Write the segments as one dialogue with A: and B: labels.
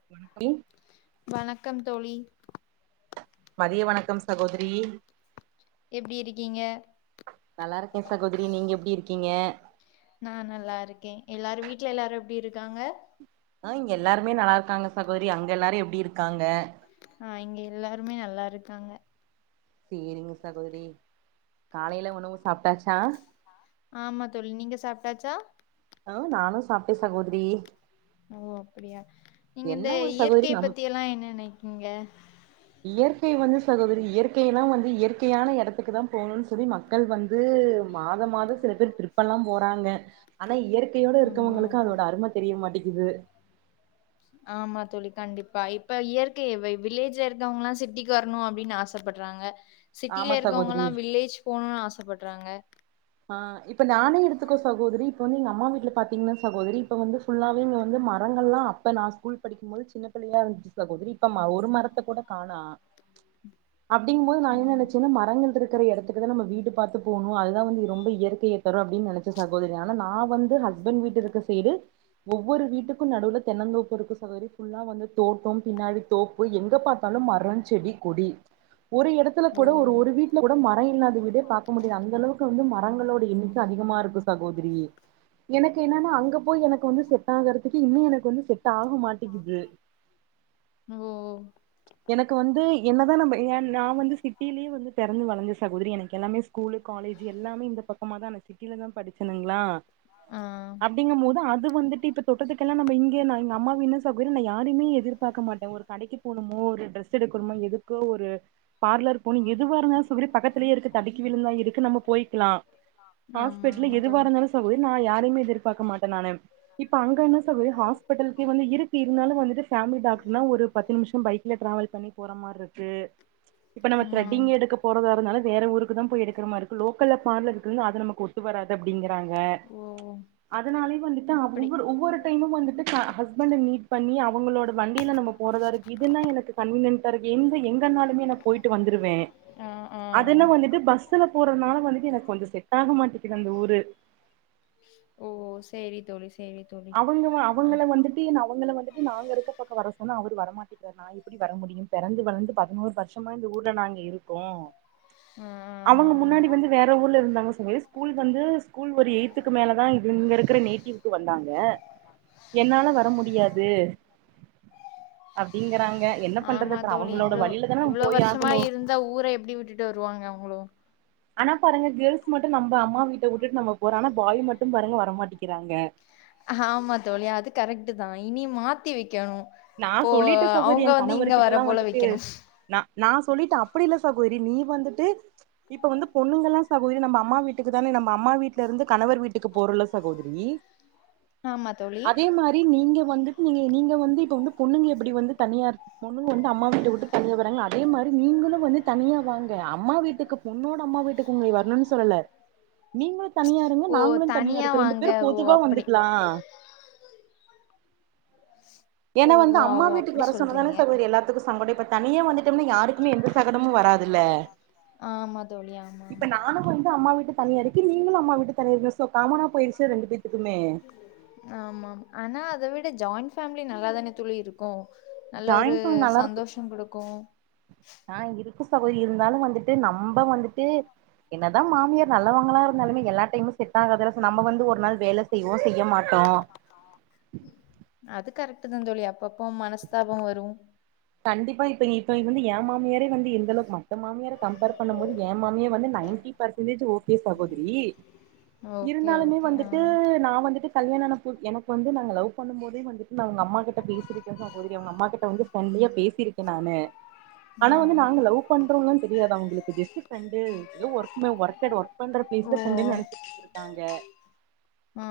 A: [unintelligible]
B: வணக்கம் தோழி
A: மதிய வணக்கம் சகோதரி
B: எப்டி இருக்கீங்க
A: நல்லா இருக்கே சகோதரி நீங்க எப்டி இருக்கிங்க
B: நா நல்லா இருக்கே எல்லாரு வீட்ல எல்லாரு எப்டி இருக்காங்க
A: ஆ இங்க எல்லாருமே நல்லா இருக்காங்க சகோதிரி அங்க எல்லாரு எப்டி இருக்காங்க
B: ஆ இங்க எல்லாருமே நல்லா இருக்காங்க
A: செரிங்க சகோதிரி காலேல உணவு சாப்ட்டாச்சா
B: ஆமா தோழி நீங்க சாப்டாச்சா
A: ஆ நானு சாப்ட்டே சகோதிரி
B: ஓ அப்டியா‌ நீங்க இந்த
A: என்ன ஒரு சகோதரி
B: இயற்கை
A: நம்
B: பத்தி எல்லா என்ன நெக்கீங்க
A: இயற்கை வந்து சகோதிரி இயற்கையெல்லா வந்து இயற்கையான எடத்துக்கு தா போணுன்னு சொல்லி மக் கள் வந்து மாத மாத சில பேர் ட்ரிப்பேல்லா போறாங்க ஆனா இயற்கையோட
B: ம்
A: இருக்கவங்களுக்கு அதோட அரும தெரிய மாட்டிகிது
B: ஆமா தோழி கண்டிப்பா இப்ப இயற்கைய வை வில்லேஜ்ல இருக்கவங்களல்லா சிட்டிக்கு வர்ணு அப்டின் ஆஸ் ஆசப்பட்றாங்க
A: ஆமா
B: சிட்டில
A: சகோதரி
B: இருக்கவங்கல்லா வில்லேஜ் போணுனு ஆசப்பட்றாங்க
A: ஆ இப்ப நானே எடுத்துக்கோ சகோதிரி இப்ப வந்து எங்க அம்மா வீட்ல பாத்தீங்ன்னா சகோதிரி இப்ப வந்து ஃபுல்லாவே வந்து மரங்கள்லா அப்ப நா ஸ்கூல் படிக்கும்போது சின்ன நறையா இருந்துச்சு சகோதிரி இப்ப ம ஒரு மரத்த கூட காணு அப்டிங்கும்போது நா என்ன
B: ம்
A: நெனச்சன்னா மரங்கள் இரு க்குற இடத்துக்குதா நம்ம வீடு பாத்து போணு அதுதா வந்து ரொம்ப இயற்கைய தரு அப்பிடின் நனச்ச சகோதரி ஆனா நா வந்து ஹஸ்பண்ட் வீட்டு இருக்குற சைடு ஒவ்வொரு வீட்டுக்கு நடுல தென்னந்தோப்பு இருக்கு சகோதரி ஃபுல்லா வந்து தோட்டம் பின்னாடி தோப்பு எங்க பாத்தா பாத்தாலு மரோ செடி கொடி ஒரு இடத்துல
B: ஓ
A: கூட ஒரு ஒரு வீட்ல கூட மர இல்லாத வீடே பாக்க முடியாது அந்த அளவுக்கு வந்து மர மரங்களோட எண்ணிக்க அதிகமா இருக்கு சகோதிரி எனக்கு என்னன்னா அங்க போய் எனக்கு வந்து செட் ஆகறதுக்கு இன்னி எனக்கு வந்து செட் ஆக மாட்டிகிது
B: ஓ
A: எனக்கு வந்து என்னதா நம்ப எ நா வந்து சிட்டிலே வந்து பெ பொறந்து வளந்து சகோதிரி எனக்கு எல்லாமே ஸ்கூலு காலேஜூ எல்லாமே இந்த பக்கமா தா நா சிட்டில தா படிச்சணுங்ளா
B: ஆ
A: அப்டிங்கம்போது அது வந்துட்டு இப்ப தொட்டத்துக்கெல்லா நம்ப இங்கே நா எ எங்க அம்மா வீட்னா சகோதிரி நா யாரியுமே எதிர்பாக்க மாட்ட ஒரு கடக்கி போனுமோ ஒரு ட்ரஸ் எடுக்கணுமோ எதுக்கோ ஒரு பார்லர் போனு எதுவா இருந்தாலு சகோதிரி பக்கத்துலயே இருக்கு தடுக்கி விழுந்தா இருக்கு நம்ம போய்க்லா
B: ஆமா
A: ஹாஸ்பிடல்லு
B: ஆமா
A: எதுவா
B: தோழி
A: இருந்தாலு சகோதிரி நா யாரையுமே எதிர்பாக்க மாட்ட நானு இப்ப அங்கன்ன சகோதரி ஹாஸ்பிட்டலுக்கு வந்து இருக்கு இருந்தாலு வந்துட்டு ஃபேமிலி டாக்டர்னா ஒரு பத்து நிமிஷோ பைக் ல ட்ரெவல் பண்ணி போற மார் இருக்கு இப்ப நம்ம
B: ம்
A: த்ரென்டிங் எடுக்க போறதா இருந்தாலு வேற ஊருக்கு தா போய் எடுக்குற மார் இருக்கு லோக்கல்ல பார்லர் இருக்குல அது நமக்கு ஒத்து வராது அப்டிங்கறாங்க
B: ஓ
A: அதனாலயே வந்துட்டு அ
B: அப்படி
A: ஒவ்வொரு ஒவ்வொரு இன்னு வந்துட்டு கா ஹஸ்பண்ட மீட் பண்ணி அவங்களோட வண்டில நம்ம போறதா இருக்கு இதுன்னா எனக்கு கன்வீன்யன்டா இருக்கு எந்த எங்கனாலுமே நா போய்ட்டு வந்துருவே
B: ம் ம்
A: அதுன்னா வந்துட்டு பஸ்சுல போறதுனால வந்துட்டு எனக்கு கொஞ்சன செட் ஆக மாட்டிக்குது அந்த ஊரு
B: ஓ செரி தோழி செரி தோழி
A: அவுங்க வ
B: ஆ
A: அவுங்கள வந்துட்டு அவுங்கள வந்துட்டு நாங்க இருக்க பக்கோ வர சொன்னா அவரு வரமாட்டிக்குறாரு நா நா எப்டி வர முடியு பெறந்து வளந்து பதினோரு வருஷமா இந்த ஊர்ல நாங்க இருக்கோ
B: ஆ ஆமா
A: அவுங்க
B: ஆமா
A: முன்னாடி வந்து வேற ஊர்ல இருந்தாங்க சொலலி ஸ்கூல் வந்து ஸ்கூல் ஒரு எய்த்துக்கு மேல தா இதுங்க இருக்குற நேட்டிவ்க்கு வந்தாங் ங்க என்னால வர முடியாது அப்டிங்கறாங்க என்ன பண்றது
B: ஆமா
A: அப்றோ
B: தோழி
A: அவங்களோட
B: இவ்ளோ
A: வழியில தான நம்ம
B: இவ்ளோ
A: போய்
B: வருஷமா
A: ஆகணு
B: இருந்த ஊர எப்டி விட்டுட்டு வருவாங்க அவுங்ளு
A: ஆனா பாருங்க கேர்ள்ஸ் மட்டு நம்ப அம்மா வீட்ட வுட்டுட்டு நம்ப போறாமா ஆனா பாய் மட்டு பாருங்க வரமாட்டேங்கிறாங்க
B: ஆமா தோழி அது கரெக்டு தா இனி மாத்தி வெக்கணு
A: நா
B: இப்போ
A: சொல்லிட்ட சகோதரி
B: அவுங்க
A: என்
B: வந்து
A: கணவர்
B: இங்க வர
A: கிட்டல்லா
B: போல
A: வந்துட்டு
B: வெக்கணு
A: நா நா சொல்லிட்ட அப்டி இல்ல சாகோதரி நீ வந்துட்டு இப்போ வந்து பொண்ணுங்கல்லா சகோதரி நம்ம அம்மா வீட்டுக்கு தான நம்ம அம்மா வீட்ல இருந்து கணவர் வீட்டுக்கு போறலோ சகோதரி
B: ஆமா தோழி
A: அதே மாரி நீங்க வந்துட்டு நீ நீங்க வந்து இப்ப வந்து பொண்ணுங்க எப்டி வந்து தனியா பொண்ணுங்க வந்து அம்மா வீட்ட வுட்டு தனியா வறாங்க அதே மாரி நீங்களு வந்து தனியா வாங்க அம்மா வீட்டுக்கு பொண்ணோட அம்மா வீட்டுக்கு உங்கள வரனுன் சொல்லல நீங்களு தனியா இருங்க
B: ஓ
A: நாங்களு தனியா இருக்குறோ ரெண்டு
B: வாங்க
A: பேரு
B: ஓ
A: பொதுவா
B: அப்படி
A: வந்துக்லா
B: ஓ
A: எனா வந்து
B: ஓ
A: அம்மா
B: ஓ
A: வீட்டுக்கு
B: அப்படி
A: வர சொன்னாதானே
B: சொல்றீங்க
A: சகோதரி எல்லாத் த்துக்கு சங்கடம் இப்ப தனியா வந்துட்டம்னா யாருக்குமே எந்த சங்கடமு வராதுல்ல
B: ஆமா தோழி ஆமா
A: இப்ப
B: ஆமா
A: நானு வந்து அம்மா விட்டு தனியா இருக்க நீங்களு அம்மா விட்டு தனியா இருங்க சோ காமனா போயிருச்சு ரெண்டு பேத்துக்குமே
B: ஆமாம் ஆனா அத விட ஜாயிண்ட் ஃபேம்லி நல்லாதான தோழி இருக்கு நல்ல ஒரு
A: ஜாயின் ஃபேமிலி நல்லா இருக்கு
B: சந்தோஷோ குடுக்கு
A: ஆ இருக்கு சகோதரி இருந்தாலு வந்துட்டு நம்ப வந்துட்டு என்னதா மாமியார் நல்லவங்களா இருந்தாலுமே எல்லா டைமும் செட் ஆகாது இல்ல நம்ம வந்து ஒரு நாள் வேலை செய்வோ செய்ய மாட்டோ
B: அது கரெக்ட்டு தான தோழி அப்பப்ப மனஸ்தாபோ வரு
A: கண்டிப்பா இப்ப இப்ப இது வந்து ஏன் மாமியாரே வந்து எந்தளவுக்கு மற்ற மாமியார கம்பேர் பண்ணும்போது ஏன் மாமியார் வந்து நைன்டி பர்சன்டேஜ் ஓகே சகோதரி
B: ஓகே,
A: இருந்தாலுமே
B: ஓகே. ஆ.
A: வந்துட்டு நா வந்துட்டு கல்யாணோ ஆன புத் எனக்கு வந்து நாங்க லவ் பண்ணும் போதே வந்துட்டு நா அவங்க அம்மா கிட்ட பேசிருக்கே சகோதரி அவங்க அம்மா கிட்ட வந்து ஃபிரண்டிலியா பேசியிருக்கே நானு
B: ஆ.
A: ஆனா வந்து நாங்க லவ் பண்றோல்லா தெரியாது அவங்களுக்கு ஜஸ்ட் ஃபிரெண்டு எதோ ஒர்க் ஒர்க்டெட் ஒர்க் பண்ற
B: ஓ!
A: பிளேஸ்ல ஃபிரெண்டு நெனைச்சிட்டுருந்து இருக்காங்க
B: ஆ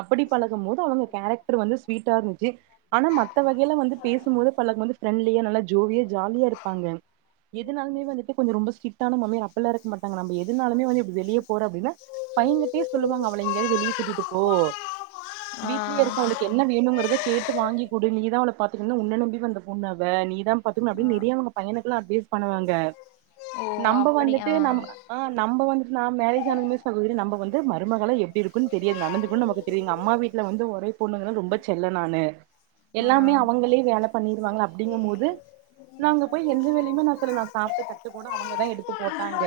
A: அப்படி பழகும் போது அவங்க கேரக்டர் வந்து ஸ்வீட்டா இருந்துச்சு ஆனா மத்த வகையில வந்து பேசும்போது பழகும் போது வந்து ஃபிரெண்ட்லியா நல்லா ஜோவியா ஜாலியா இருப்பாங்க எதுனாலுமே வந்துட்டு கொஞ்ச ரொம்ப ஸ்ட்ரிட்டான மாமியார் அப்பில்லா இருக்க மாட்டங்க நம்ம எதுனாலுமே வந்து இப்ப வெளிய போற அப்டின்னா பையங்கிட்டயே சொல்லுவாங்க அவள எங்கயாவது வெளியே கூட்டிட்டு போ
B: ஆ.
A: வீட்லயே இருக்காளே என்ன வேணுங்கிறத கேட்டு வாங்கிகுடு நீதா அவள பாத்துகனு உன்ன நம்பி வந்த பொண்ணு அவ நீதா பாத்துக்கனு
B: ஆ.
A: அப்டின்னு நெறைய அவங்க பையனுக்கெல்லா அட்வைஸ் பண்ணுவாங்க
B: ஓ!
A: நம்ம
B: அப்படி.
A: வந்துட்டு
B: ஆ.
A: நம்ம ஆ நம்ப வந்துட்டு நா மேரேஜ் ஆனதுமே சகோதரி நம்ம வந்து மருமகளா எப்டி இருக்குன்னு தெரியாது நடந்து க்கனு நமக்கு தெரியும்ங்க அம்மா வீட்டல வந்து ஒரே பொண்ணுங்க ரொம்ப செல்லோ நானு எல்லாமே அவங்களே வேல பண்ணிருவாங்க அப்டிங்கம் போது நா அங்க போய் எந்த வேலயுமே நா செய்ல நா சாப்பிட்ட தட்டு கூட அவங்கதா எடுத்து போட்டாங்க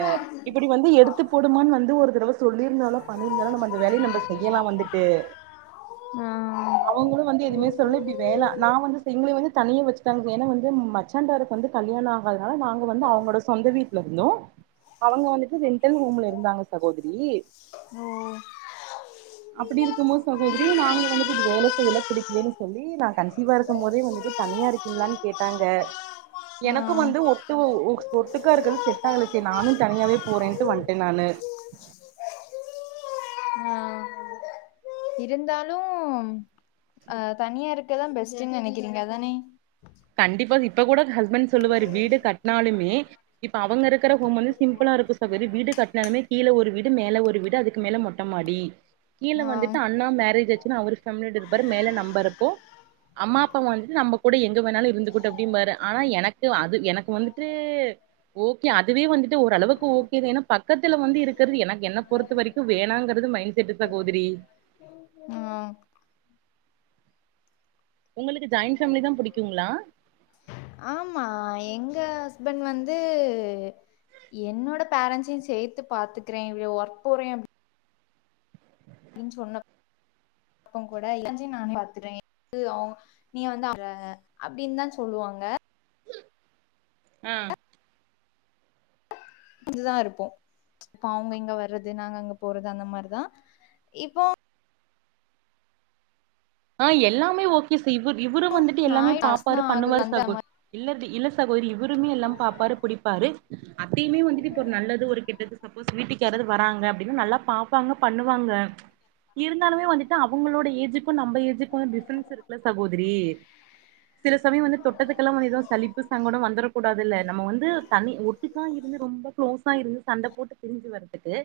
A: இப்படி வந்து எடுத்து
B: ஆ.
A: போடுமான்னு வந்து ஒரு தரவ சொல்லிருந்தாலோ பண்ணிருந்தாலோ நம்ம அந்த வேலைய நம்ப செய் யலா வந்துட்டு
B: ஆ
A: அவங்களு வந்து எதுமே சொல்லி இப்டி வேலை நா வந்து எங்கள வந்து தனியா வெச்சுட்டாங்க ஏனா வந்து மச்சான்டாருக்கு வந்து கல்யாண அதனால நாங்க வந்து அவங்களோட சொந்த வீட்ல இருந்தோ அவங்க வந்துட்டு ரென்டல் ரூம்ல இருந்தாங்க சகோதரி
B: ஓ
A: அப்படி இருக்கும் போது சகோதரி நாங்க வந்துட்டு இது வேலை செய்யல புடிக்கலன்னு சொல்லி நா கன்சீவா இருக்கும் போதே வந்துட்டு தனியா இருக் கீங்களான் கேட்டாங்க எனக்கு வந்து ஒட்டு ஒ ஒட்டுக்கா இருக்கிறது செட் ஆகல செரி நானு தனியாவே போறேன்ட்டு வந்ட்டே நானு
B: ஆ இருந்தாலு அ தனியா இருக்கறதா பெஸ்ட்டுன்னு நெனைக்கிறீங்க அதானே
A: கண்டிப்பா இப்ப கூட ஹஸ்பண்ட் சொல்லுவாரு வீடு கட்னாலுமே இப்ப அவங்க இருக்கிற ஹோம் வந்து சிம்பிளா இருக்கு சகோதரி வீடு கட்னாலுமே கீழ ஒரு வீடு மேல ஒரு வீடு அதுக்கு மேல மொட் ட மாடி கீழ
B: ஆ
A: வந்துட்டு அண்ணா மேரேஜ் ஆச்சுன்னு அவரு ஃபேம்லியோட இருப்பாரு மேல நம்பருப்போ அம்மா அப்பா வந்துட்டு நம்ப கூட எங் க வேனாலு இருந்துக்குட்டு அப்டின் பாரு ஆனா எனக்கு அது எனக்கு வந்துட்டு ஓகே அதுவே வந்துட்டு ஓரளவுக்கு ஓகே தா ஏனா பக்கத்துல வந்து இருக்கறது எனக் என்ன பொறுத்த வரைக் கு வேணாங்கறது மைண் செட்டு சகோதரி
B: ஹா
A: உங்களுக்கு ஜாயிண் ஃபேம்லி தா புடிக்குங்ளா
B: ஆமா ஆ எங்க ஹஸ்பண்ட் வந்து என்னோட பரன்ட்ஸையும் சேத்து பாத்துக்குறே ஒர்க் போறே அப்டின் சொன்னப்ப கூட எல்லாத்தையு நானே பாத்துக்குறே அவுங்க நீ வந்து அங்க அப்டின் தா சொல்லுவாங்க
A: ஆ
B: இதுதா இருப்போ அவங்க இங்க வர்றது நாங்க அங்க போறது அந்த மாரிதா இப்போ
A: ஆ எல்லாமே ஓகே சி இவரும் வந்துட்டு எல்லாமே
B: நான்
A: பாப்பாரு
B: தான் ஆகுது
A: பண்ணுவாரு
B: அந்த
A: சகோ
B: மாரி
A: இல்லது இல்ல சகோதிரி இவருமே எல்லாம் பாப்பாரு புடிப்பாரு அத்தையுமே வந்துட்டு இப்ப ஒரு நல்லது ஒரு கெட்டது சப்போஸ் வீட்டுக்காராது வராங்க அப்டின்னா நல்லா பாப்பாங்க பண்ணுவாங்க
B: [unintelligible]
A: இருந்தாலுமே வந்துட்டு அவங்களோட ஏஜ்க்கும் நம்ம ஏஜ்க்கும் டிஃப்ரன்ஸ் இருக்குல சகோதரி சில சமயம் வந்து தொட்டத்துக்கெல்லாம் வந்து எதுவும் சலிப்பு சங்கடம் வந்துட கூடாதுல்ல நம்ம வந்து தனி இதுக்கா இருந்து ரொம்ப க்ளோஸா இருந்து சண்ட போட்டு பிரிஞ்சு வரதுக்கு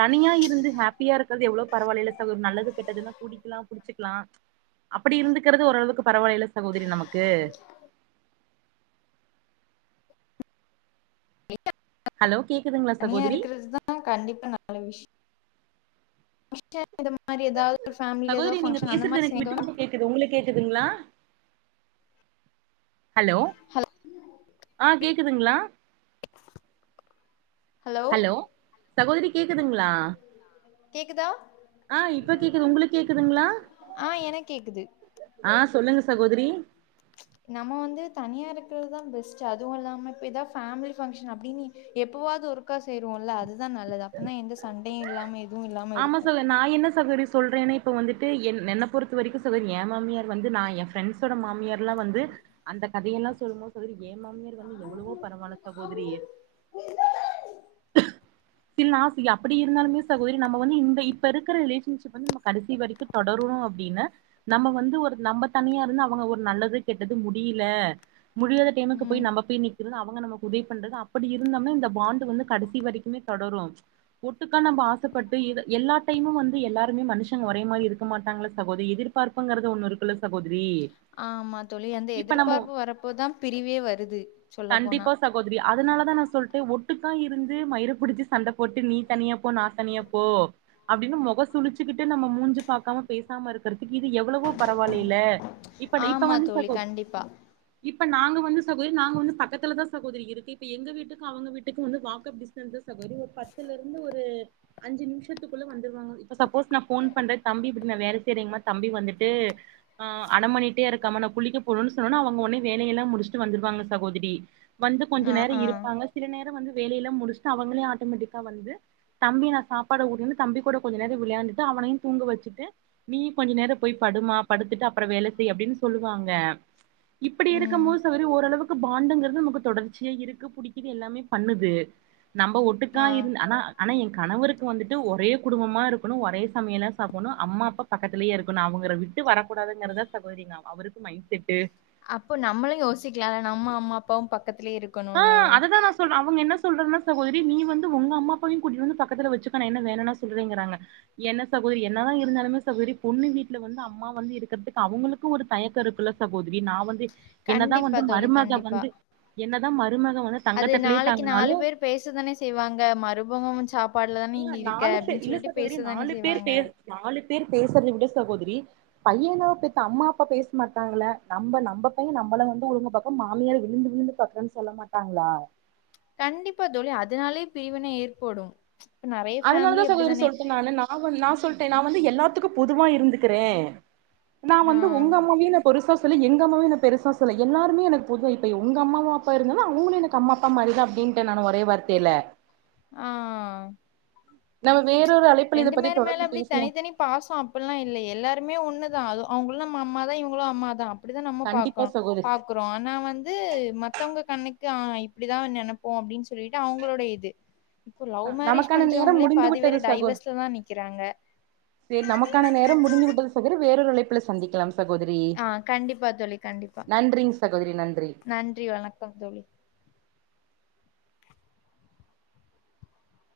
A: தனியா இருந்து ஹாப்பியா இருக்கறது எவ்ளோ பரவாயில்ல சகோ நல்லது கெட்டதுன்னா கூடிக்கலாம் அப்டி இருந்துக்கறது ஓரளவுக்கு பரவாயில்ல சகோதரி நமக்கு ஹலோ கேக்குதுங்களா
B: தனியா
A: சகோதரி
B: இருக்கறது தா கண்டிப்பா நல்ல விஷ் மிஷ்டர் இந்த மாரி ஏதாது ஃபேமிலில ஏதாது ஃபங்க்ஷன் அந்த மாதி சேர்தோம்னா
A: கிது உங்களுக் கேக்குதுங்ளா ஹலோ ஆ கேக்குதுங்ளா
B: ஹலோ சகோதரி கேக்குதுங்ளா கேக்குதா
A: ஆ இப்ப கேக்குது உங்களுக்கு கேக்குதுங்ளா
B: ஆ எனக்கு கேக்குது
A: ஆ சொல்லுங்க சகோதிரி
B: [inaudible] நம்ம வந்து தனியா இருக்குறதுதா பெஸ்ட் அதுவும் இல்லாம இப்ப ஏதாவ் ஃபேமிலி ஃபங்க்ஷன் அப்டின்னு எப்பவாவது ஒருக்கா சேருவோம்ல அதுதா நல்லது அப்பதா எந்த சண்டயு இல்லாம எதுவும் இல்லாம
A: ஆமா
B: இருக்கும்.
A: சொல்லு நா என்ன சகோதரி சொல்றேன் இப்ப வந்துட்டு என் என்ன பொறுத்த வரைக்கு சகோதரி ஏ மாமியார் வந்து நா எ ஃப்ரெண்ட்ஸோட மாமியார்லா வந்து அந்த கதையெல்லா சொல்லுமோ சொலி ஏ மாமியார் வந்து எவ்ளவோ பரவால சகோதரி
B: [inaudible]
A: தில்னா ஃபிரியா அப்டி இருந்தாலுமே சகோதரி நம்ம வந்து இந்த இப்ப இருக்கற ரிலேஷன்ஷிப் வந்து நம்ம கடைசி வரைக்கு தொடரணூ அப்டின்னு நம்ம வந்து ஒரு நம்ம தனியா இருந்து அவங்க ஒரு நல்லது கெட்டது முடியல முடியத தேமக்கு
B: ம்.
A: போய் நம்ம போய் நிக்குறது அவங்க நமக்கு உதவி பண்றது அப்டி இருந்தாமே இந்த பாண்டு வந்து கடைசி வரைக்குமே தொடரூ ஒட்டுக்கான நம்பாச த்து பட்டு இது எல்லா டைமும் வந்து எல்லாருமே மனுஷங்க ஒரே மாறி இருக்க மாட்டாங்கள சாகோதி எதிர் பார்புங்கறது ஒன்னு இருக்குல சகோதரி
B: ஆமா தோழி அந்த
A: இப்ப நம்ம
B: எதிர்பார்ப்பு வரப்பதா பிரிவே வருது சொல்ல போனா
A: போதிரி அதனால தா நா சொல்ட்டே ஒட்டுக் கா இருந்து மயிரு பிடிச்சு சண்ட போட்டு நீ தனியா போ நா தனியா போ அப்டின்னு முக சுழிச்சுக்கிட்டு நம்ம மூஞ்சு பாக்காம பேசாம இருக்குறதுக்கு இது எவ்ளவோ பரவாயில்லல இப்ப இப்ப
B: ஆமா
A: வந்து
B: தோழி
A: சகோ
B: கண்டிப்பா.
A: இப்ப நாங்க வந்து சகோதரி நாங்க வந்து பக்கத்துல தான் சகோதரி இருக்கு இப்ப எங்க வீட்டுக்கு அவங்க வீட்டுக்கும் வாக்கு ல்லு சகோரி ஒரு பத்துல இருந்து ஒரு அஞ்சு நிம்ஷத்துக்குள்ள வந்துருவாங்க இப்ப சப்போஸ் நா ஃபோன் பண்றே தம்பி இப்டி நா வேல செய்றங்மா தம்பி வந்துட்டு ஆ அடம்பண்ணிட்டே இருக்காம நா குளிக்க போனுனு சொன்னன்னா அவங்க ஒடனே வேலையெல்லா முடிச்சுட்டு வந்துடுவாங்க சகோதரி வந்து கொஞ்ச
B: ஆ,
A: நேரோ
B: ஆ.
A: இருப்பாங்க சில நேரோ வந்து வேலையெல்லா முடிச்ட்டு அவங்களே ஆட்டமெட்டிக்கா வந்து தம்பி நா சாப்பாட ஊட்டின்னு தம்பி கூட கொஞ்ச நேரோ விளயாண்டுட்டு அவனையு தூங்க வச்சிட்டு நீ கொஞ்ச நேரோ போய் படுமா படுத்துட்டு அப்றோ வேலை செய் அப்டின்னு சொல்லுவாங்க இப்டி இருக்கும்
B: ம்.
A: போது சரி ஓரளவுக்கு பாண்டுங்கறது நமக்கு தொடர்ச்சியா இருக்க புடிக்குது எல்லாமே பண்ணுது நம்ப ஒட்டுக்கா
B: ஆ.
A: இரு ஆனா ஆனா என் கணவருக்கு வந்துட்டு ஒரே குடும்பமா இருக்ணு ஒரே சமையலா சாப்புட்ண்ணு அம்மா அப்பா பக்கத்துலயே இருக்கணு அவங்க ரெண் ட்டு வரக்கூடாதுங்றத சகோதரி அவருக்கு மைண் செட்டு
B: அப்போ நம்மளு யோசிக்லால நம்ம அம்மா அப்பாவு பக்கத்திலியே இருக்
A: ஆ அததா நா சொ சொல் அவுங்க என்ன சொல்றாங்கனா சகோதரி நீ வந்து உங்க அம்மா அப்பாவையு கூட்டிட்டு வந்து பக்கத்துல வச்சுக்க நா என்ன வேணானா சொல்றேங்கிறாங்க என்ன சகோதரி என்னதா இருந்தாலுமே சகோதரி பொண்ணு வீட்ல வந்து அம்மா வந்து இருக்ற்துக்கு அவங்களுக் ஒரு தயக்கோ இருக்குல்ல சகோதரி நா வந்து என்னதா
B: கண்டிப்பா
A: வந்து
B: தோழி,
A: மருமக
B: கண்டிப்பா.
A: வந்து என்னதா மருமக வந்து
B: அது
A: தங்கத்தட்டுலயே
B: நாளைக்கு
A: தாங்குனாலு
B: நாலு பேரு பேசதானே செய்வாங்க மருபகோ சாப் பாட்லதான நீ இங்க
A: ஏங்க
B: இருக்க
A: நாலு பேர்
B: அப்டின்னு
A: இல்ல
B: சொல்லிட்டு
A: சகோதரி
B: பேசதானே
A: நாலு பேர்
B: செய்வாங்க
A: பே நாலு பேரு பேசுறத விட சகோதரி பையன பெத்த அம்மா அப்பா பேச மாட்டாங்கள நம்ப நம்ப பைய நம்பள வந்து ஒழுங்க பாக்க மாமியார விழுந்து விழுந்து பாக்ரனு சொல்ல மாட்டாங்ளா
B: கண்டிப்பா தோழி அதனாலே பிரிவினை ஏற்படு இப்ப நெறைய
A: அதனாலதா
B: ஃபேமிலி
A: சகோதரி
B: அப்டிதானே
A: சொல்ட்டே நானு நா நா சொல்ட்ட நா வந்து எல்லாத்துக்கு பொதுவா இருந்துக்குற நா
B: ஆ
A: வந்து உங்க அம்மாவியு பொருசா சொல்லி எங்க அம்மாவையு நா பெருசா சொல்ல எல்லாருமே எனக்கு பொது இப்ப உங்க அம்மாவ அப்பாவ அவங்களு எனக்கு அம்மா அப்பா மாறிதா அப்டின்ட்ட நானு ஒரே வார்த்தையில
B: ஆ
A: நம்ம வேறொரு அலை
B: ரெண்டு மேர் மேல எப்டி தனித்தனி பாசோ அப்பில்லா இல்ல எல்லாருமே ஒண்ணுதா அது அவங்களுநம் அம்மா தா இவங்களு அம்மா தா அப்டிதா நம்ம பாக்கோ
A: கண்டிப்பா சகோதரி
B: பாக் ஆனா வந்து மத்தவங்க கண்ணுக்கு ஆனா இப்டிதா நெனப்போ அப்டின்னு சொல்லிட்டு அவுங்ளோட இது இப்போ லவ் மேரஜ்
A: நமக்கான நேரம்
B: பண்றவங்ளே
A: முடிந்து விட்டது
B: பாதிபேறு டைவஸ்லதா நிக்கிறாங்க
A: சரி நமக்கான நேரோ முடிந்துவிட்டது சகோதரி வேறொரு அலைப்புல சந்திக்கலா சகோதரி
B: ஆ கண்டிப்பா தோழி, கண்டிப்பா.
A: நன்றிங் சகோதரி நன்றி
B: நன்றி வணக்கம் தோழி.